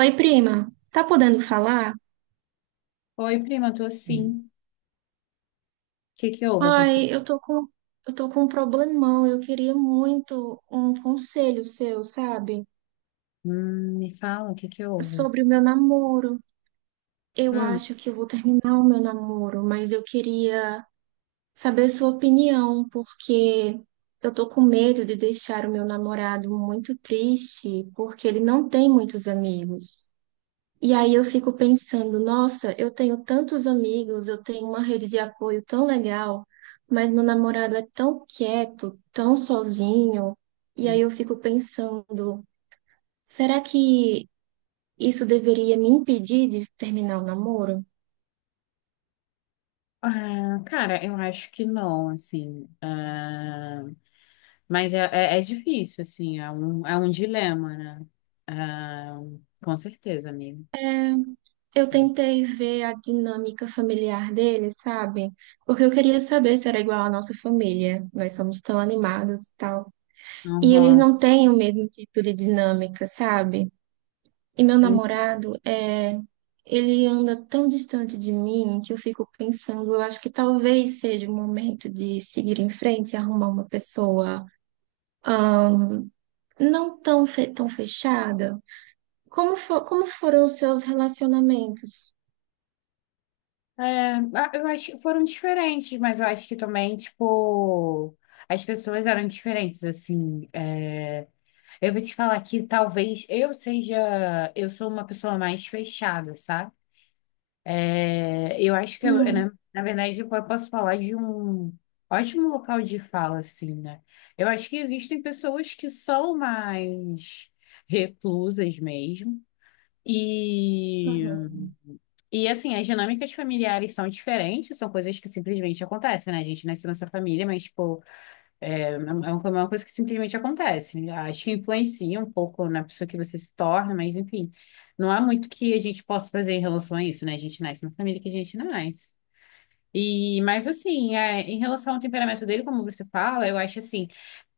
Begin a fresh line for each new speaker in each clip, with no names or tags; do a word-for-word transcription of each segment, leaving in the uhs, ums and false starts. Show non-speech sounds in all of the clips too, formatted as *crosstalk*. Oi, prima, tá podendo falar?
Oi, prima, tô sim. O que que houve? Aconteceu?
Ai, eu tô com, eu tô com um problemão. Eu queria muito um conselho seu, sabe?
Hum, me fala, o que que houve?
Sobre o meu namoro. Eu
Hum.
acho que eu vou terminar o meu namoro, mas eu queria saber sua opinião, porque eu tô com medo de deixar o meu namorado muito triste, porque ele não tem muitos amigos. E aí eu fico pensando, nossa, eu tenho tantos amigos, eu tenho uma rede de apoio tão legal, mas meu namorado é tão quieto, tão sozinho. E aí eu fico pensando, será que isso deveria me impedir de terminar o namoro?
Ah, cara, eu acho que não, assim. ah, mas é, é, é difícil, assim, é um, é um dilema, né? Ah, com certeza, amigo.
Eu
Sim.
tentei ver a dinâmica familiar dele, sabe? Porque eu queria saber se era igual à nossa família. Nós somos tão animados e tal. E eles
Aham.
não têm o mesmo tipo de dinâmica, sabe? E meu
Sim.
namorado, é, ele anda tão distante de mim que eu fico pensando, eu acho que talvez seja o momento de seguir em frente e arrumar uma pessoa, ahn, não tão, fe- tão fechada. Como, fo- como foram os seus relacionamentos?
É, ah, eu acho que foram diferentes, mas eu acho que também, tipo, as pessoas eram diferentes, assim. é, Eu vou te falar que talvez eu seja, eu sou uma pessoa mais fechada, sabe? É, eu acho que, eu,
Hum.
né, na verdade, eu posso falar de um ótimo local de fala, assim, né? Eu acho que existem pessoas que são mais reclusas mesmo. E,
Uhum.
e assim, as dinâmicas familiares são diferentes, são coisas que simplesmente acontecem, né? A gente nasce nessa família, mas, pô. É, é um, é uma é uma coisa que simplesmente acontece. Acho que influencia um pouco na pessoa que você se torna, mas enfim, não há muito que a gente possa fazer em relação a isso, né? A gente nasce na família que a gente nasce. E, mas assim, é, em relação ao temperamento dele, como você fala, eu acho assim,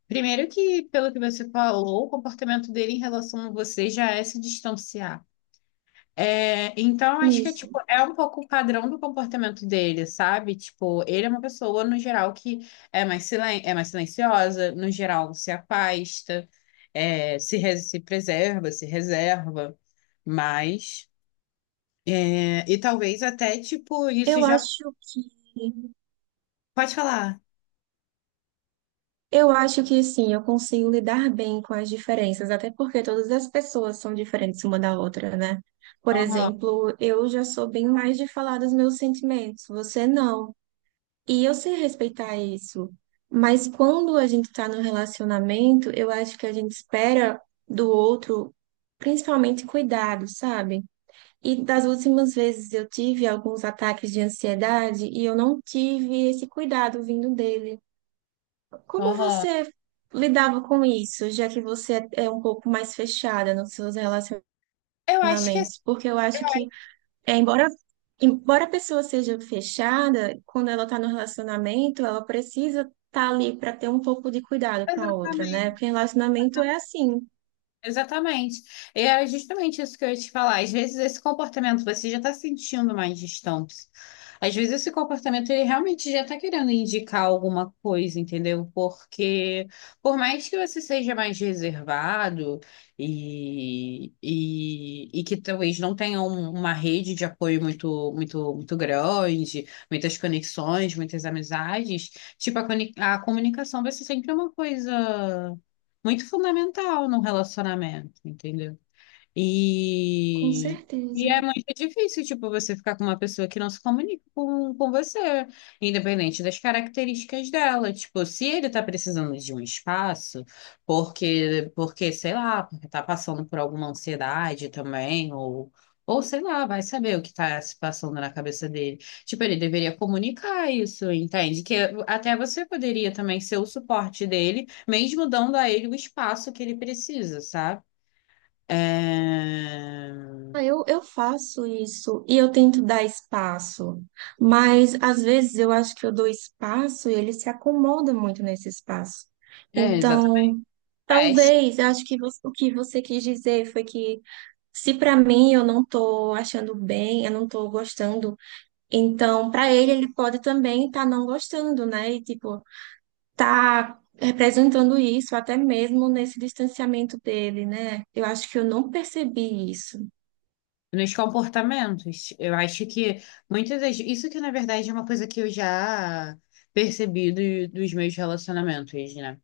primeiro que, pelo que você falou, o comportamento dele em relação a você já é se distanciar. É, então, acho que é,
Isso.
tipo, é um pouco o padrão do comportamento dele, sabe? Tipo, ele é uma pessoa, no geral, que é mais, silen é mais silenciosa, no geral, se afasta, é, se, re- se preserva, se reserva, mas... é, e talvez até, tipo, isso
Eu
já...
acho que
Pode falar.
Eu acho que sim, eu consigo lidar bem com as diferenças, até porque todas as pessoas são diferentes uma da outra, né? Por
Aham,
exemplo, eu já sou bem mais de falar dos meus sentimentos, você não. E eu sei respeitar isso. Mas quando a gente tá no relacionamento, eu acho que a gente espera do outro, principalmente cuidado, sabe? E das últimas vezes eu tive alguns ataques de ansiedade e eu não tive esse cuidado vindo dele. Como
aham.
você lidava com isso, já que você é um pouco mais fechada nos seus
Eu acho que é
relacionamentos? Porque eu acho que, é, embora, embora a pessoa seja fechada, quando ela está no relacionamento, ela precisa estar ali para ter um pouco de cuidado com a outra, né?
exatamente.
Porque relacionamento é assim.
Exatamente. E é justamente isso que eu ia te falar. Às vezes esse comportamento você já está sentindo mais distante. Às vezes esse comportamento ele realmente já está querendo indicar alguma coisa, entendeu? Porque por mais que você seja mais reservado e, e, e que talvez não tenha um- uma rede de apoio muito, muito, muito grande, muitas conexões, muitas amizades, tipo a, coni- a comunicação vai ser sempre uma coisa muito fundamental num relacionamento, entendeu?
Com
E, e
certeza.
é muito difícil, tipo, você ficar com uma pessoa que não se comunica com, com você, independente das características dela. Tipo, se ele tá precisando de um espaço, porque, porque, sei lá, porque tá passando por alguma ansiedade também, ou, ou sei lá, vai saber o que tá se passando na cabeça dele. Tipo, ele deveria comunicar isso, entende? Que até você poderia também ser o suporte dele, mesmo dando a ele o espaço que ele precisa, sabe? É,
Ah, Eu, eu faço isso e eu tento dar espaço, mas às vezes eu acho que eu dou espaço e ele se acomoda muito nesse espaço.
é, exatamente.
Então,
Faz.
talvez, eu acho que você, o que você quis dizer foi que se para mim eu não tô achando bem, eu não tô gostando, então para ele ele pode também estar não gostando, né? E tipo, tá representando isso até mesmo nesse distanciamento dele, né? Eu acho que eu não percebi isso.
Nos comportamentos. Eu acho que muitas das. Isso que, na verdade, é uma coisa que eu já percebi do- dos meus relacionamentos, né?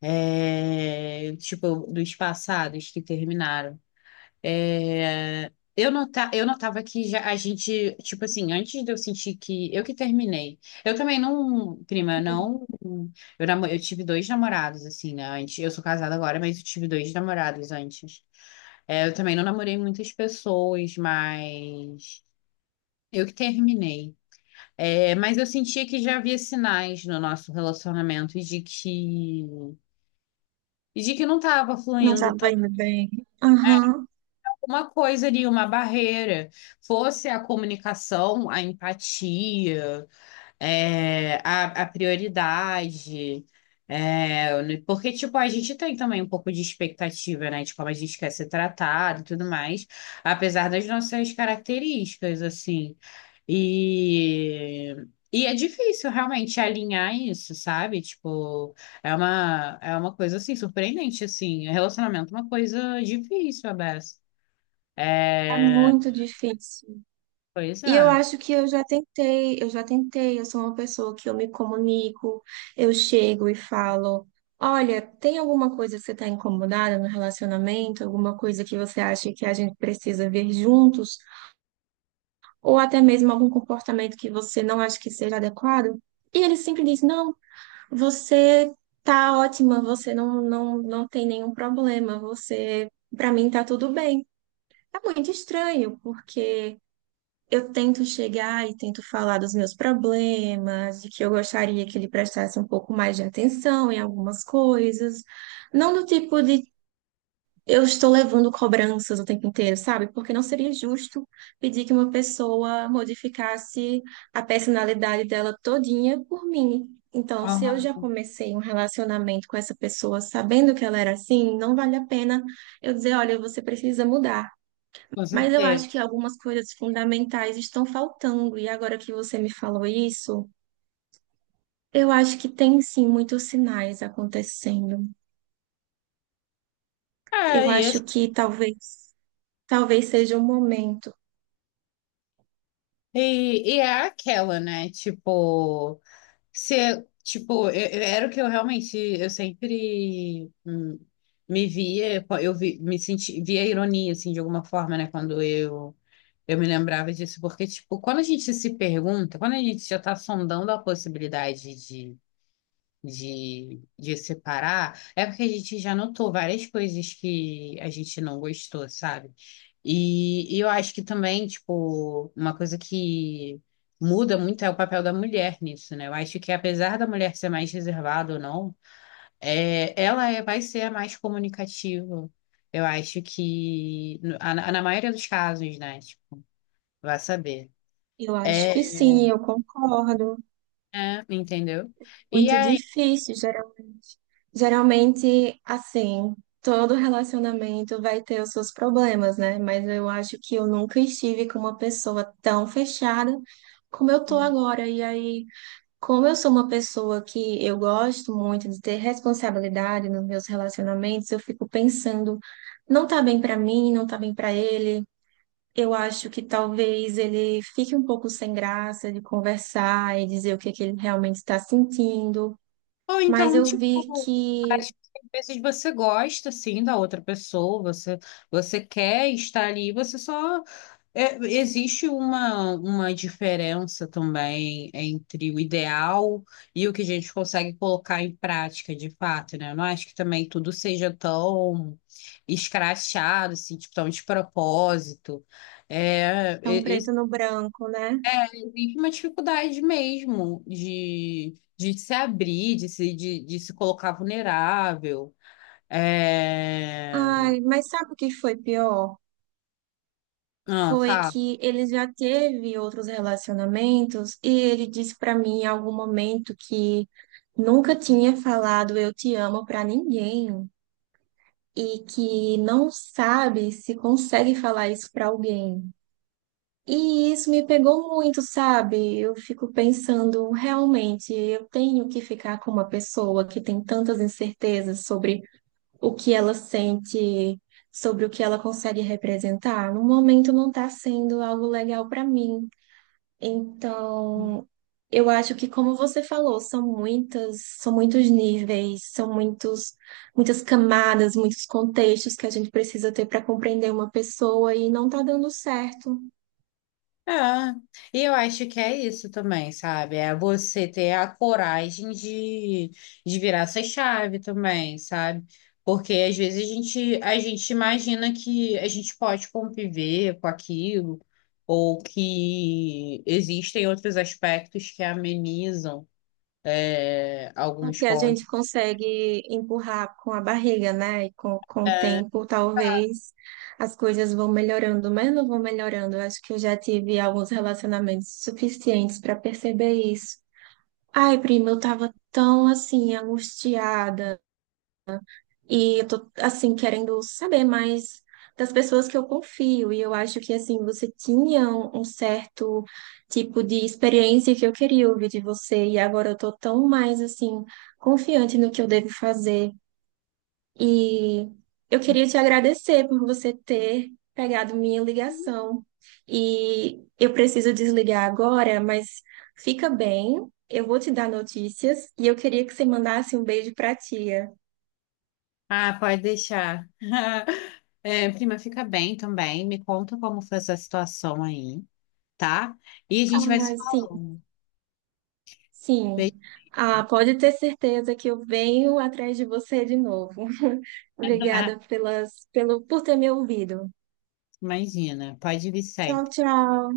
É, tipo, dos passados que terminaram. É, eu nota, eu notava que já a gente, tipo assim, antes de eu sentir que eu que terminei. Eu também não, prima, eu não. Eu, namo- eu tive dois namorados, assim, né? Antes, eu sou casada agora, mas eu tive dois namorados antes. É, eu também não namorei muitas pessoas, mas eu que terminei. É, mas eu sentia que já havia sinais no nosso relacionamento e de que, e de que não estava
Não
fluindo
estava indo bem. Aham.
uma coisa ali, uma barreira. Fosse a comunicação, a empatia, é, a, a prioridade. É, né, porque, tipo, a gente tem também um pouco de expectativa, né? De como a gente quer ser tratado e tudo mais, apesar das nossas características, assim. E. E é difícil realmente alinhar isso, sabe? Tipo, é uma, é uma coisa assim, surpreendente, assim. Relacionamento é uma coisa difícil, Abessa.
É
É,
muito difícil.
pois
E eu
é.
acho que eu já tentei, eu já tentei. Eu sou uma pessoa que eu me comunico, eu chego e falo: olha, tem alguma coisa que você está incomodada no relacionamento? Alguma coisa que você acha que a gente precisa ver juntos? Ou até mesmo algum comportamento que você não acha que seja adequado? E ele sempre diz: não, você tá ótima, você não, não, não tem nenhum problema, você, para mim, tá tudo bem. É muito estranho, porque eu tento chegar e tento falar dos meus problemas, de que eu gostaria que ele prestasse um pouco mais de atenção em algumas coisas. Não do tipo de eu estou levando cobranças o tempo inteiro, sabe? Porque não seria justo pedir que uma pessoa modificasse a personalidade dela todinha por mim. Então, se eu
Aham,
já comecei um relacionamento com essa pessoa sabendo que ela era assim, não vale a pena eu dizer, olha, você precisa mudar.
com
Mas eu
certeza.
acho que algumas coisas fundamentais estão faltando, e agora que você me falou isso, eu acho que tem sim muitos sinais acontecendo. Eu
É, e, esse-
acho que talvez, talvez seja um momento.
e, e é aquela, né? Tipo, se, tipo, eu- eu- era o que eu realmente, eu sempre hum, me via, eu vi- me senti, via ironia, assim, de alguma forma, né? Quando eu, eu me lembrava disso, porque, tipo, quando a gente se pergunta, quando a gente já tá sondando a possibilidade de, de separar, é porque a gente já notou várias coisas que a gente não gostou, sabe? E, e eu acho que também, tipo, uma coisa que muda muito é o papel da mulher nisso, né? Eu acho que apesar da mulher ser mais reservada ou não, é, ela é, vai ser a mais comunicativa. Eu acho que, no- a- na, na maioria dos casos, né? Tipo, vai saber.
Eu acho
É,
que sim, eu concordo.
é, entendeu? E
Muito
aí
difícil, geralmente. Geralmente, assim, todo relacionamento vai ter os seus problemas, né? Mas eu acho que eu nunca estive com uma pessoa tão fechada como eu tô agora. E aí, como eu sou uma pessoa que eu gosto muito de ter responsabilidade nos meus relacionamentos, eu fico pensando, não tá bem pra mim, não tá bem pra ele. Eu acho que talvez ele fique um pouco sem graça de conversar e dizer o que é que ele realmente está sentindo.
ou
Mas
então,
eu vi
tipo,
que
acho que às vezes você gosta, assim, da outra pessoa, você, você quer estar ali, você só... é, existe uma, uma diferença também entre o ideal e o que a gente consegue colocar em prática, de fato, né? Eu não acho que também tudo seja tão escrachado, assim, tipo, tão de propósito. É,
é um preto no branco, né?
vive uma dificuldade mesmo de, de se abrir, de se, de, de se colocar vulnerável. É...
Ai, mas sabe o que foi pior?
Ah,
Foi
fala.
que ele já teve outros relacionamentos e ele disse pra mim em algum momento que nunca tinha falado eu te amo pra ninguém e que não sabe se consegue falar isso pra alguém. E isso me pegou muito, sabe? Eu fico pensando, realmente, eu tenho que ficar com uma pessoa que tem tantas incertezas sobre o que ela sente, sobre o que ela consegue representar, no momento não está sendo algo legal para mim. Então, eu acho que, como você falou, são muitas, são muitos níveis, são muitos, muitas camadas, muitos contextos que a gente precisa ter para compreender uma pessoa e não está dando certo.
É, e eu acho que é isso também, sabe? É você ter a coragem de, de virar essa chave também, sabe? Porque às vezes a gente, a gente imagina que a gente pode conviver com aquilo, ou que existem outros aspectos que amenizam. É,
O
alguns
que a
pontos.
gente consegue empurrar com a barriga, né? E com, com o tempo, talvez as coisas vão melhorando, mas não vão melhorando. Eu acho que eu já tive alguns relacionamentos suficientes para perceber isso. Ai, prima, eu tava tão assim, angustiada. E eu tô, assim, querendo saber mais das pessoas que eu confio. E eu acho que, assim, você tinha um, um certo tipo de experiência que eu queria ouvir de você. E agora eu tô tão mais, assim, confiante no que eu devo fazer. E eu queria te agradecer por você ter pegado minha ligação. E eu preciso desligar agora, mas fica bem. Eu vou te dar notícias e eu queria que você mandasse um beijo pra tia.
Ah, pode deixar. *laughs* É, prima, fica bem também. Me conta como foi essa situação aí, tá? E a gente vai se
Ah, sim.
falando.
Sim,
Beijo.
ah, pode ter certeza que eu venho atrás de você de novo. *laughs*
Ah,
Obrigada pelas, pelo, por ter me ouvido.
imagina, pode vir
Tchau,
sempre.
tchau.